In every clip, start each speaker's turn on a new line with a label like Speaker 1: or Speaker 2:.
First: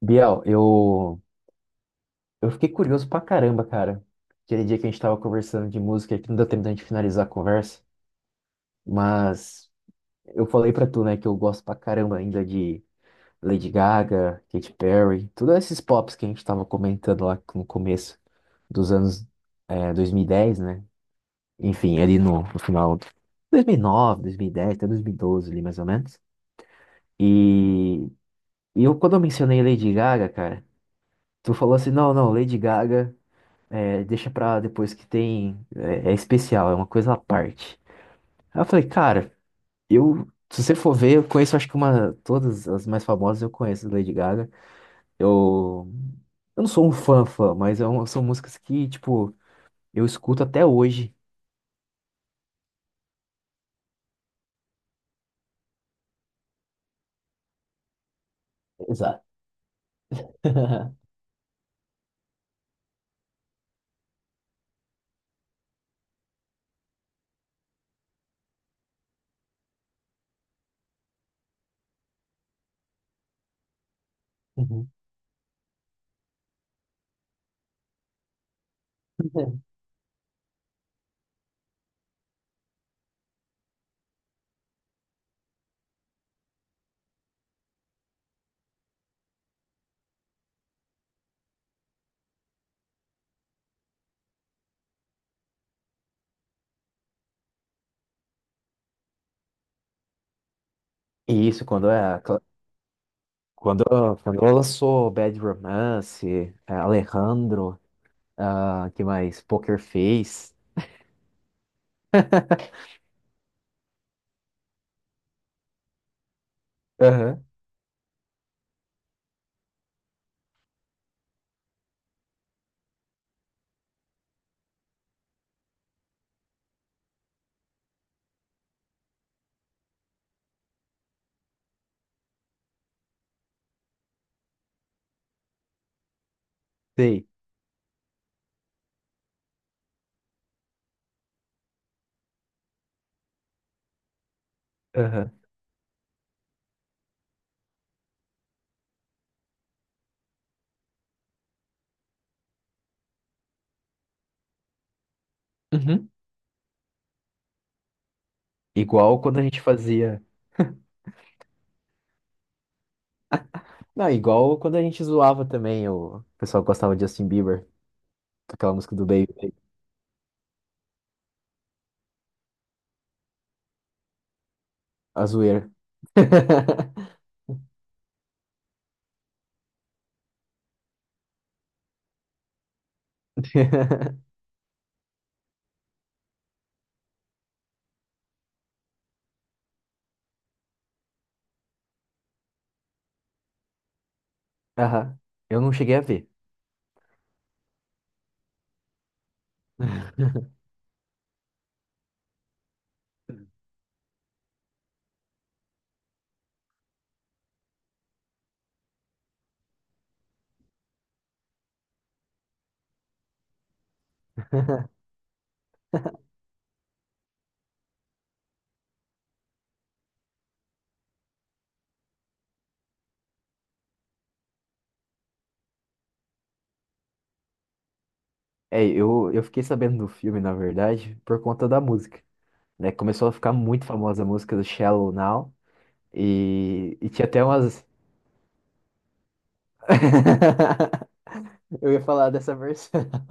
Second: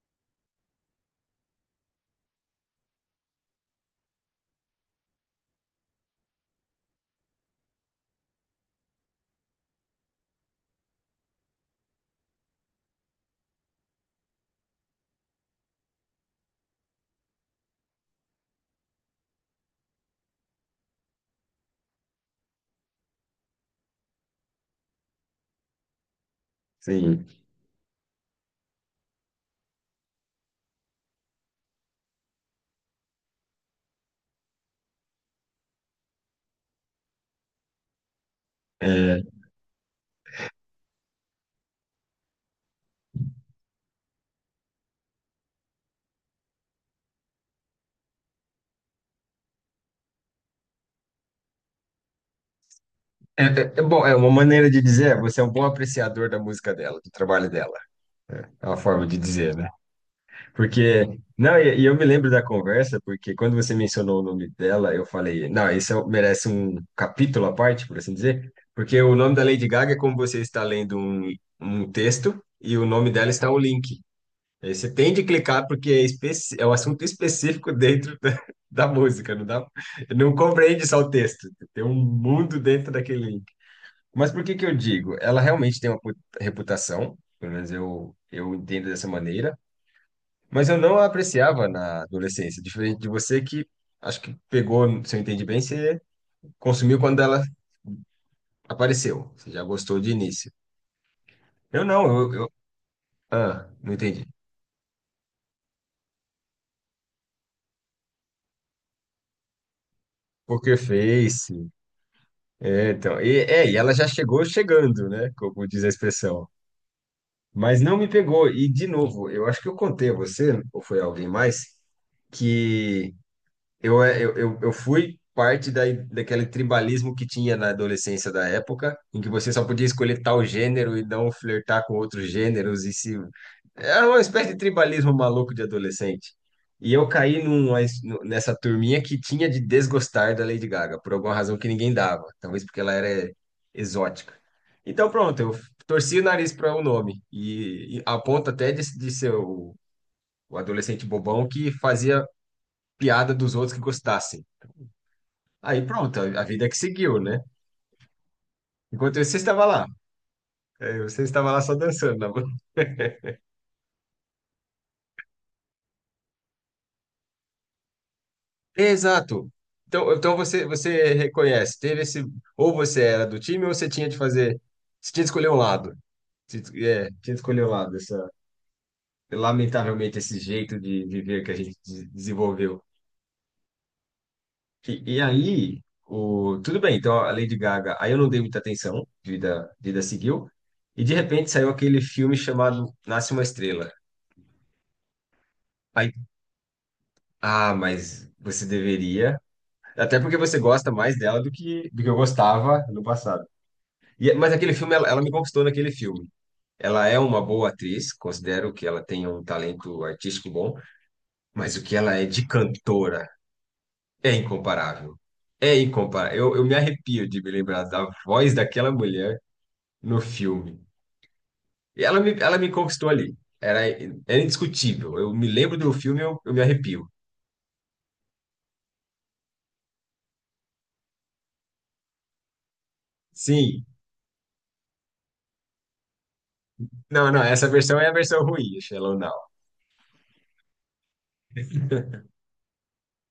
Speaker 1: Biel, eu fiquei curioso pra caramba, cara. Aquele dia que a gente tava conversando de música, que não deu tempo da gente finalizar a conversa, mas eu falei pra tu, né, que eu gosto pra caramba ainda de Lady Gaga, Katy Perry, todos esses pops que a gente tava comentando lá no começo dos anos 2010, né? Enfim, ali no final de 2009, 2010, até 2012 ali mais ou menos.
Speaker 2: Sim.
Speaker 1: E, e eu, quando eu mencionei Lady Gaga, cara, tu falou assim, não, não, Lady Gaga. É, deixa pra depois que tem. É, é especial, é uma coisa à parte. Aí eu falei,
Speaker 2: É,
Speaker 1: cara, eu. Se você for ver, eu conheço acho que uma. Todas as mais famosas eu conheço da Lady Gaga. Eu. Eu não sou um fã fã, mas são músicas que, tipo, eu escuto até hoje.
Speaker 2: é bom, é uma maneira de dizer, é, você é um bom apreciador da música dela, do trabalho dela. É uma forma de
Speaker 1: Exato.
Speaker 2: dizer, né? Porque, não, eu me lembro da conversa, porque quando você mencionou o nome dela, eu falei, não, um, merece um capítulo à parte, por assim dizer, porque o nome da Lady Gaga é como você está lendo um texto e o nome dela está um link. Aí
Speaker 1: Uhum.
Speaker 2: você tem de clicar porque é, é um assunto específico da música, não compreende só o texto, tem um mundo dentro daquele. Mas por que que eu digo? Ela realmente tem uma reputação, pelo menos eu entendo dessa maneira, mas eu não a apreciava na adolescência, diferente de você que acho que pegou, se eu entendi bem, você consumiu quando ela apareceu, você já gostou de início.
Speaker 1: E isso,
Speaker 2: Eu não, eu- Ah,
Speaker 1: Quando,
Speaker 2: não entendi.
Speaker 1: quando ela lançou Bad Romance, é, Alejandro, ah, que mais? Poker Face.
Speaker 2: Poker Face, é, então, e ela já chegou chegando, né, como diz a expressão,
Speaker 1: Aham,
Speaker 2: mas não me pegou, e de novo, eu acho que eu contei a você, ou foi alguém mais, que Eu, é, eu fui parte daquele tribalismo que tinha na adolescência da época, em que você só podia escolher tal gênero e não flertar com outros gêneros e se... Era uma espécie de tribalismo maluco de adolescente. E eu
Speaker 1: sei.
Speaker 2: caí nessa turminha que tinha de desgostar da Lady Gaga, por alguma razão que ninguém dava. Talvez porque ela era exótica. Então,
Speaker 1: Aham.
Speaker 2: pronto, eu torci o nariz para o nome. E a ponto até de ser o adolescente bobão que fazia piada dos outros que gostassem. Aí
Speaker 1: Uhum.
Speaker 2: pronto, a vida que seguiu, né? Enquanto
Speaker 1: Igual
Speaker 2: você
Speaker 1: quando a gente
Speaker 2: estava lá,
Speaker 1: fazia.
Speaker 2: aí você estava lá só dançando na bola.
Speaker 1: Não, igual quando a gente zoava também, o pessoal gostava de Justin Bieber, com aquela música do Baby, né,
Speaker 2: Exato. Então, você, você reconhece, teve esse, ou você era do time ou você tinha de fazer, você tinha
Speaker 1: a
Speaker 2: de escolher um
Speaker 1: zoeira.
Speaker 2: lado. Tinha. É, tinha de escolher um lado, essa, lamentavelmente esse jeito de viver que a gente desenvolveu. E aí, o, tudo bem, então a Lady Gaga, aí eu não dei muita atenção, vida seguiu, e de repente saiu aquele filme chamado Nasce uma Estrela.
Speaker 1: Aham. Eu não cheguei a
Speaker 2: Aí
Speaker 1: ver.
Speaker 2: ah, mas você deveria. Até porque você gosta mais dela do que eu gostava no passado. Mas aquele filme, ela me conquistou naquele filme. Ela é uma boa atriz, considero que ela tem um talento artístico bom, mas o que ela é de cantora é incomparável. É incomparável. Eu me arrepio de me lembrar da voz daquela mulher no filme. Ela me conquistou ali. Era, Era indiscutível. Eu me lembro do filme, eu me arrepio.
Speaker 1: É, eu fiquei sabendo do filme, na verdade, por conta da música, né? Começou a ficar
Speaker 2: Sim.
Speaker 1: muito famosa a música do Shallow Now e tinha
Speaker 2: Não, não,
Speaker 1: até
Speaker 2: Essa
Speaker 1: umas...
Speaker 2: versão é a versão ruim, Shallow Now.
Speaker 1: Eu ia falar dessa versão.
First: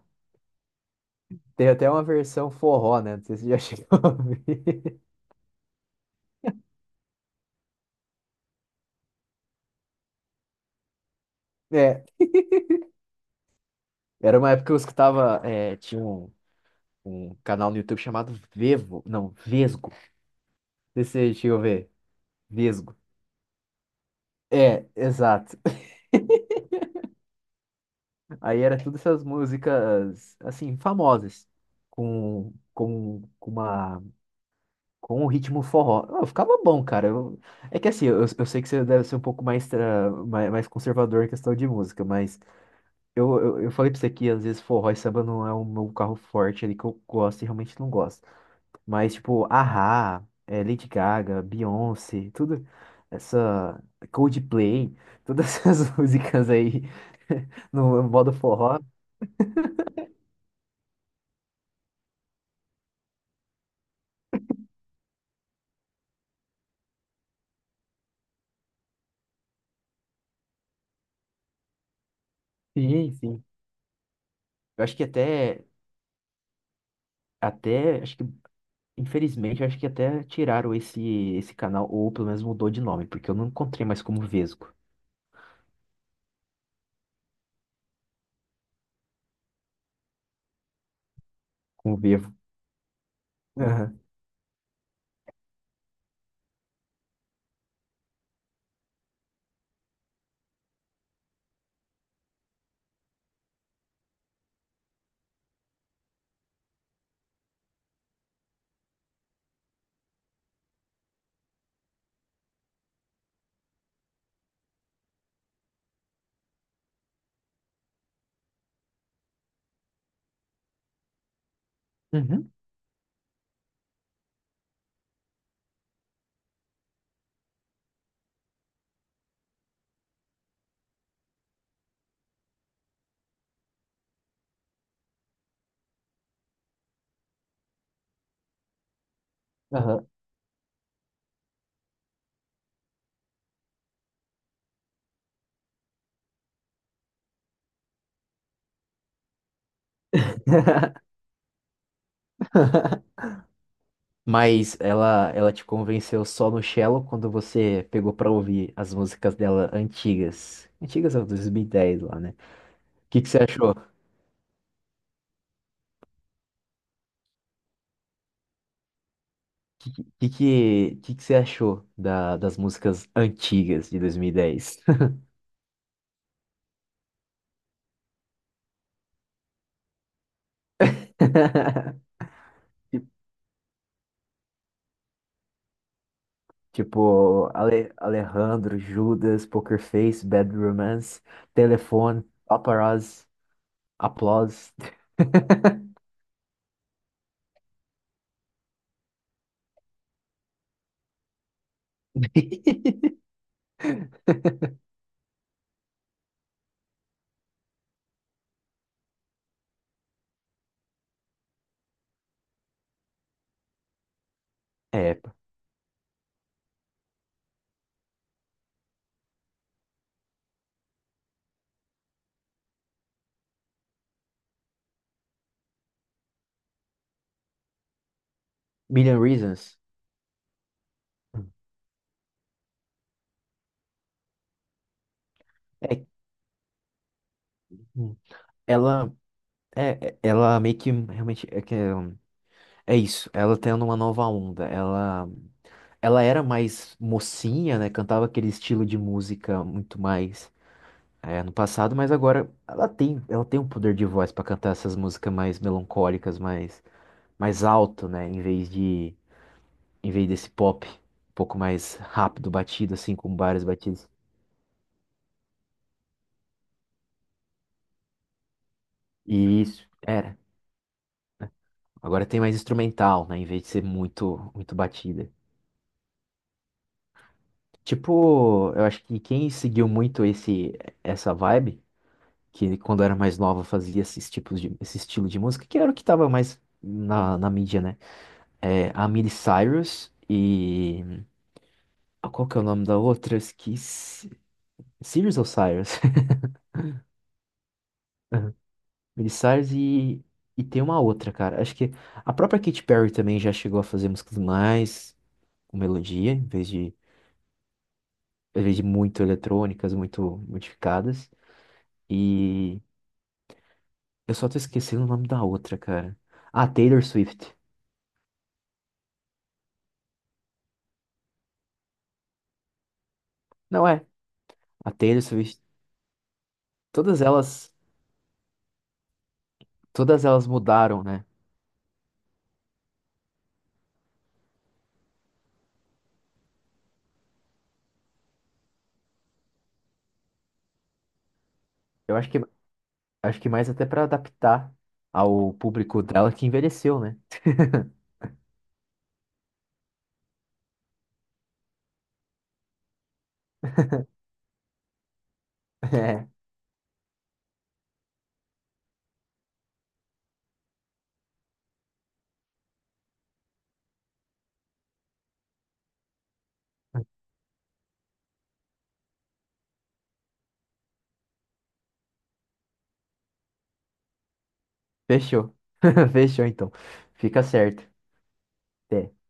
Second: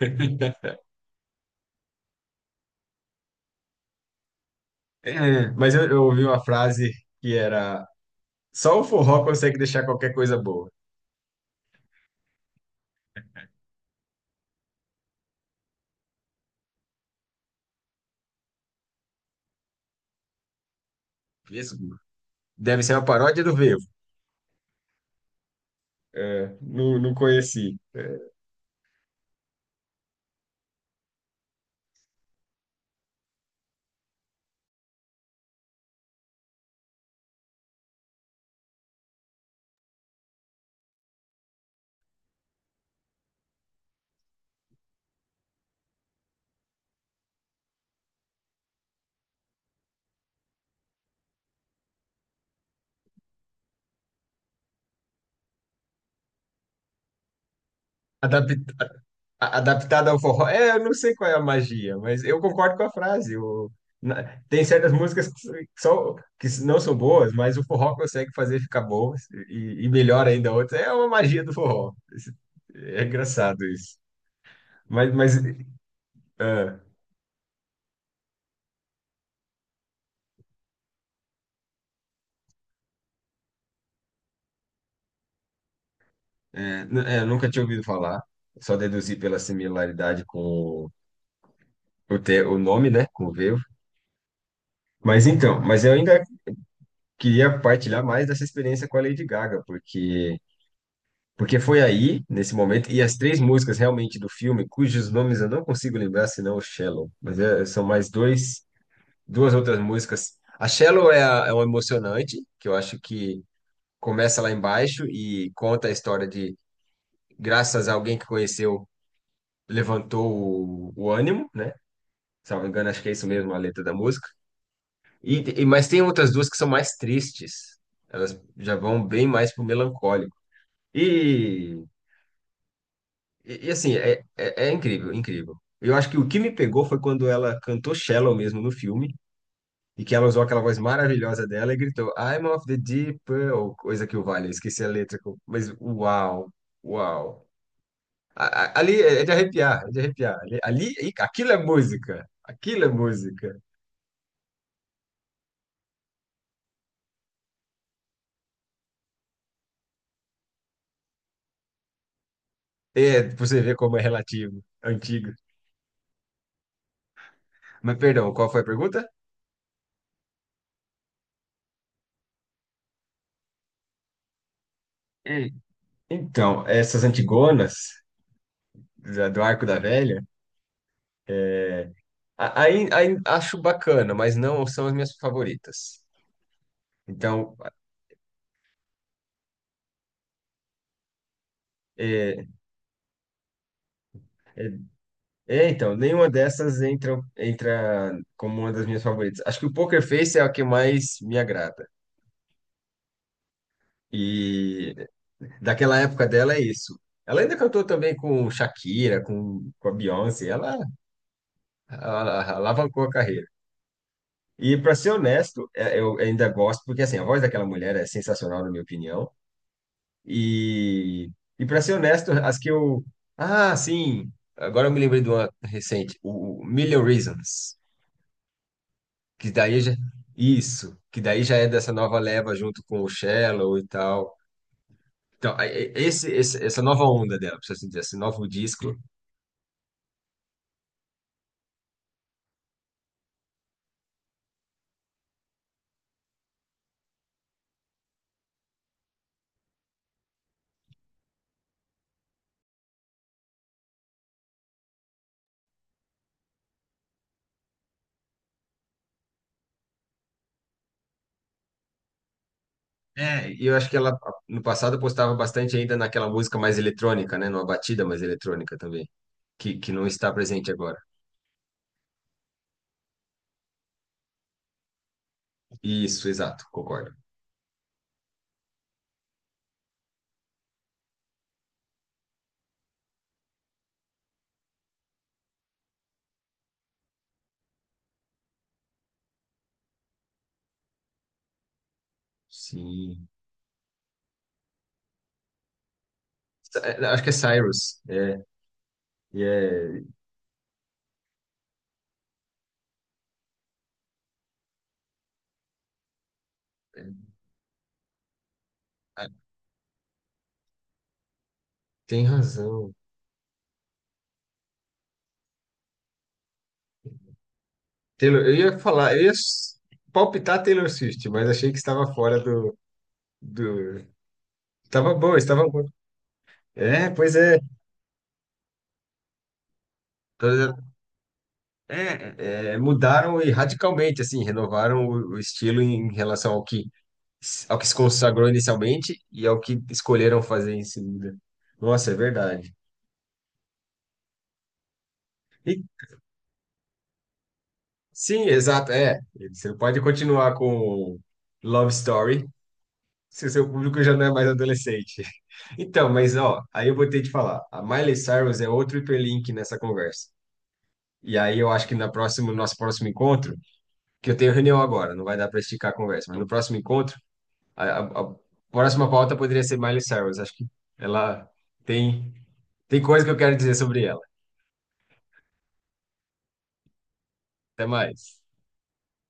Speaker 1: Tem até uma versão forró, né? Não sei se você já chegou a ouvir.
Speaker 2: É, mas eu ouvi uma frase que era: só o forró consegue deixar qualquer coisa boa.
Speaker 1: É, era uma época que eu escutava, é, tinha um canal no YouTube chamado Vevo, não, Vesgo. Não sei se Você chegou a
Speaker 2: Isso
Speaker 1: ver?
Speaker 2: deve ser
Speaker 1: Vesgo.
Speaker 2: uma paródia do Vevo.
Speaker 1: É, exato.
Speaker 2: É, não, não conheci.
Speaker 1: Aí era todas essas músicas, assim, famosas, com uma, com um ritmo forró. Eu ficava bom, cara. É que assim, eu sei que você deve ser um pouco mais, ah, mais, mais conservador em questão de música, mas eu falei pra você que às vezes forró e samba não é o meu carro forte ali que eu gosto e realmente não gosto. Mas, tipo, a Lady Gaga, Beyoncé, tudo essa Coldplay, todas essas músicas aí no modo
Speaker 2: Adapta,
Speaker 1: forró.
Speaker 2: Adaptada ao forró. É, eu não sei qual é a magia, mas eu concordo com a frase. Tem certas músicas que, só, que não são boas, mas o forró consegue fazer ficar boas e melhor ainda outras. É uma magia do forró. É
Speaker 1: Sim, sim.
Speaker 2: engraçado isso.
Speaker 1: Eu acho que
Speaker 2: Mas
Speaker 1: até,
Speaker 2: é.
Speaker 1: até, acho que, infelizmente, eu acho que até tiraram esse canal, ou pelo menos mudou de nome, porque eu não encontrei mais como Vesgo,
Speaker 2: É, é, eu nunca tinha ouvido falar, só deduzi pela similaridade com
Speaker 1: como Vevo.
Speaker 2: o nome, né, com o Vevo.
Speaker 1: Aham.
Speaker 2: Mas então, mas eu ainda queria partilhar mais dessa experiência com a Lady Gaga, porque foi aí, nesse momento, e as três músicas realmente do filme, cujos nomes eu não consigo lembrar, senão o Shallow, mas são mais dois, duas outras músicas. A Shallow é, a, é um emocionante, que eu acho que começa lá embaixo e conta a história de, graças a alguém que conheceu, levantou o ânimo, né?
Speaker 1: Uhum.
Speaker 2: Salvo engano, acho que é isso mesmo a letra da música. Mas tem outras duas que são mais tristes. Elas já vão bem mais pro melancólico. E, assim, é incrível, incrível. Eu acho que o que me pegou foi quando ela cantou Shallow mesmo no filme, e
Speaker 1: Aham.
Speaker 2: que ela usou aquela voz maravilhosa dela e gritou I'm of the deep purple, coisa que o vale, eu esqueci a letra, mas uau, uau. Ali é de arrepiar, é de arrepiar. Aquilo é música, aquilo é música.
Speaker 1: Mas ela te convenceu só no Shallow quando você pegou pra ouvir as músicas dela antigas. Antigas, ó, 2010 lá, né?
Speaker 2: É,
Speaker 1: Que você
Speaker 2: pra você
Speaker 1: achou?
Speaker 2: ver como é relativo, antigo. Mas perdão, qual foi a pergunta?
Speaker 1: Que que, que, que você achou da, das músicas antigas de 2010?
Speaker 2: Hum. Então, essas Antigonas do Arco da Velha, é,
Speaker 1: Ti-
Speaker 2: aí acho bacana, mas não são as minhas favoritas.
Speaker 1: Tipo,
Speaker 2: Então,
Speaker 1: Alejandro, Judas, Poker Face, Bad Romance, Telefone,
Speaker 2: é,
Speaker 1: Paparazzi, Applause.
Speaker 2: é, nenhuma dessas entra, entra como uma das minhas favoritas. Acho que o Poker Face é a que mais me agrada. E daquela época dela é isso. Ela ainda cantou também com Shakira, com a Beyoncé. Ela alavancou a carreira. E para ser
Speaker 1: É,
Speaker 2: honesto, eu ainda gosto, porque assim, a voz daquela mulher é sensacional, na minha opinião. E, e para ser honesto, as que eu. Ah, sim! Agora eu me lembrei de uma recente, o Million Reasons,
Speaker 1: Million
Speaker 2: que
Speaker 1: Reasons.
Speaker 2: daí já. Isso, que daí já é dessa nova leva junto com o Shallow e tal. Então,
Speaker 1: É,
Speaker 2: esse, essa nova onda dela, precisa assim dizer, esse novo disco.
Speaker 1: ela, ela meio que realmente é, que, é isso. Ela tendo uma nova onda. Ela era mais mocinha, né? Cantava aquele estilo de música muito mais É, no passado, mas agora ela tem um poder de voz pra cantar essas músicas mais melancólicas, mais mais alto, né, em vez de em vez desse pop um pouco mais rápido, batido assim, com
Speaker 2: É,
Speaker 1: várias
Speaker 2: e eu acho que
Speaker 1: batidas.
Speaker 2: ela no passado postava bastante ainda naquela música mais eletrônica, né? Numa batida mais eletrônica também,
Speaker 1: E isso
Speaker 2: que não está
Speaker 1: era.
Speaker 2: presente agora.
Speaker 1: Agora tem mais instrumental, né, em vez de ser muito muito batida.
Speaker 2: Isso, exato, concordo.
Speaker 1: Tipo, eu acho que quem seguiu muito esse essa vibe, que quando era mais nova fazia esses tipos de esse estilo de música, que era o que tava mais na, na mídia, né? É, a Miley Cyrus e ah, qual que é o nome da
Speaker 2: Sim.
Speaker 1: outra? Eu esqueci. Sirius ou Cyrus?
Speaker 2: É, acho que é Cyrus.
Speaker 1: Aham. Miley
Speaker 2: E
Speaker 1: Cyrus
Speaker 2: é,
Speaker 1: e tem uma outra, cara. Acho que a própria Katy Perry também já chegou a fazer músicas mais com melodia, em vez de muito
Speaker 2: ah,
Speaker 1: eletrônicas, muito modificadas.
Speaker 2: tem
Speaker 1: E
Speaker 2: razão.
Speaker 1: eu só tô esquecendo o nome da outra, cara. Ah, Taylor Swift.
Speaker 2: Taylor, eu ia falar, eu ia s- Palpitar Taylor Swift, mas achei que estava fora
Speaker 1: Não
Speaker 2: do...
Speaker 1: é. A
Speaker 2: Estava
Speaker 1: Taylor
Speaker 2: bom,
Speaker 1: Swift.
Speaker 2: estava bom. É,
Speaker 1: Todas
Speaker 2: pois é.
Speaker 1: elas, todas elas
Speaker 2: Todas-
Speaker 1: mudaram, né?
Speaker 2: É, Mudaram e radicalmente, assim, renovaram o estilo em relação ao que, ao que se consagrou inicialmente e ao que escolheram fazer em seguida. Nossa, é
Speaker 1: Eu
Speaker 2: verdade.
Speaker 1: acho que mais até pra adaptar ao público dela que envelheceu, né?
Speaker 2: Sim, exato, é. Você pode continuar com Love Story, se o seu público já não é mais adolescente. Então, mas ó, aí eu vou ter que falar, a Miley Cyrus é outro hiperlink nessa conversa. E aí eu acho que na próxima, no nosso próximo encontro, que eu tenho reunião agora, não vai dar para esticar a conversa, mas no próximo encontro, a próxima pauta poderia ser Miley Cyrus. Acho que ela tem tem coisa que eu quero dizer sobre ela.
Speaker 1: Fechou. Fechou, então. Fica
Speaker 2: Até
Speaker 1: certo.
Speaker 2: mais.
Speaker 1: Até.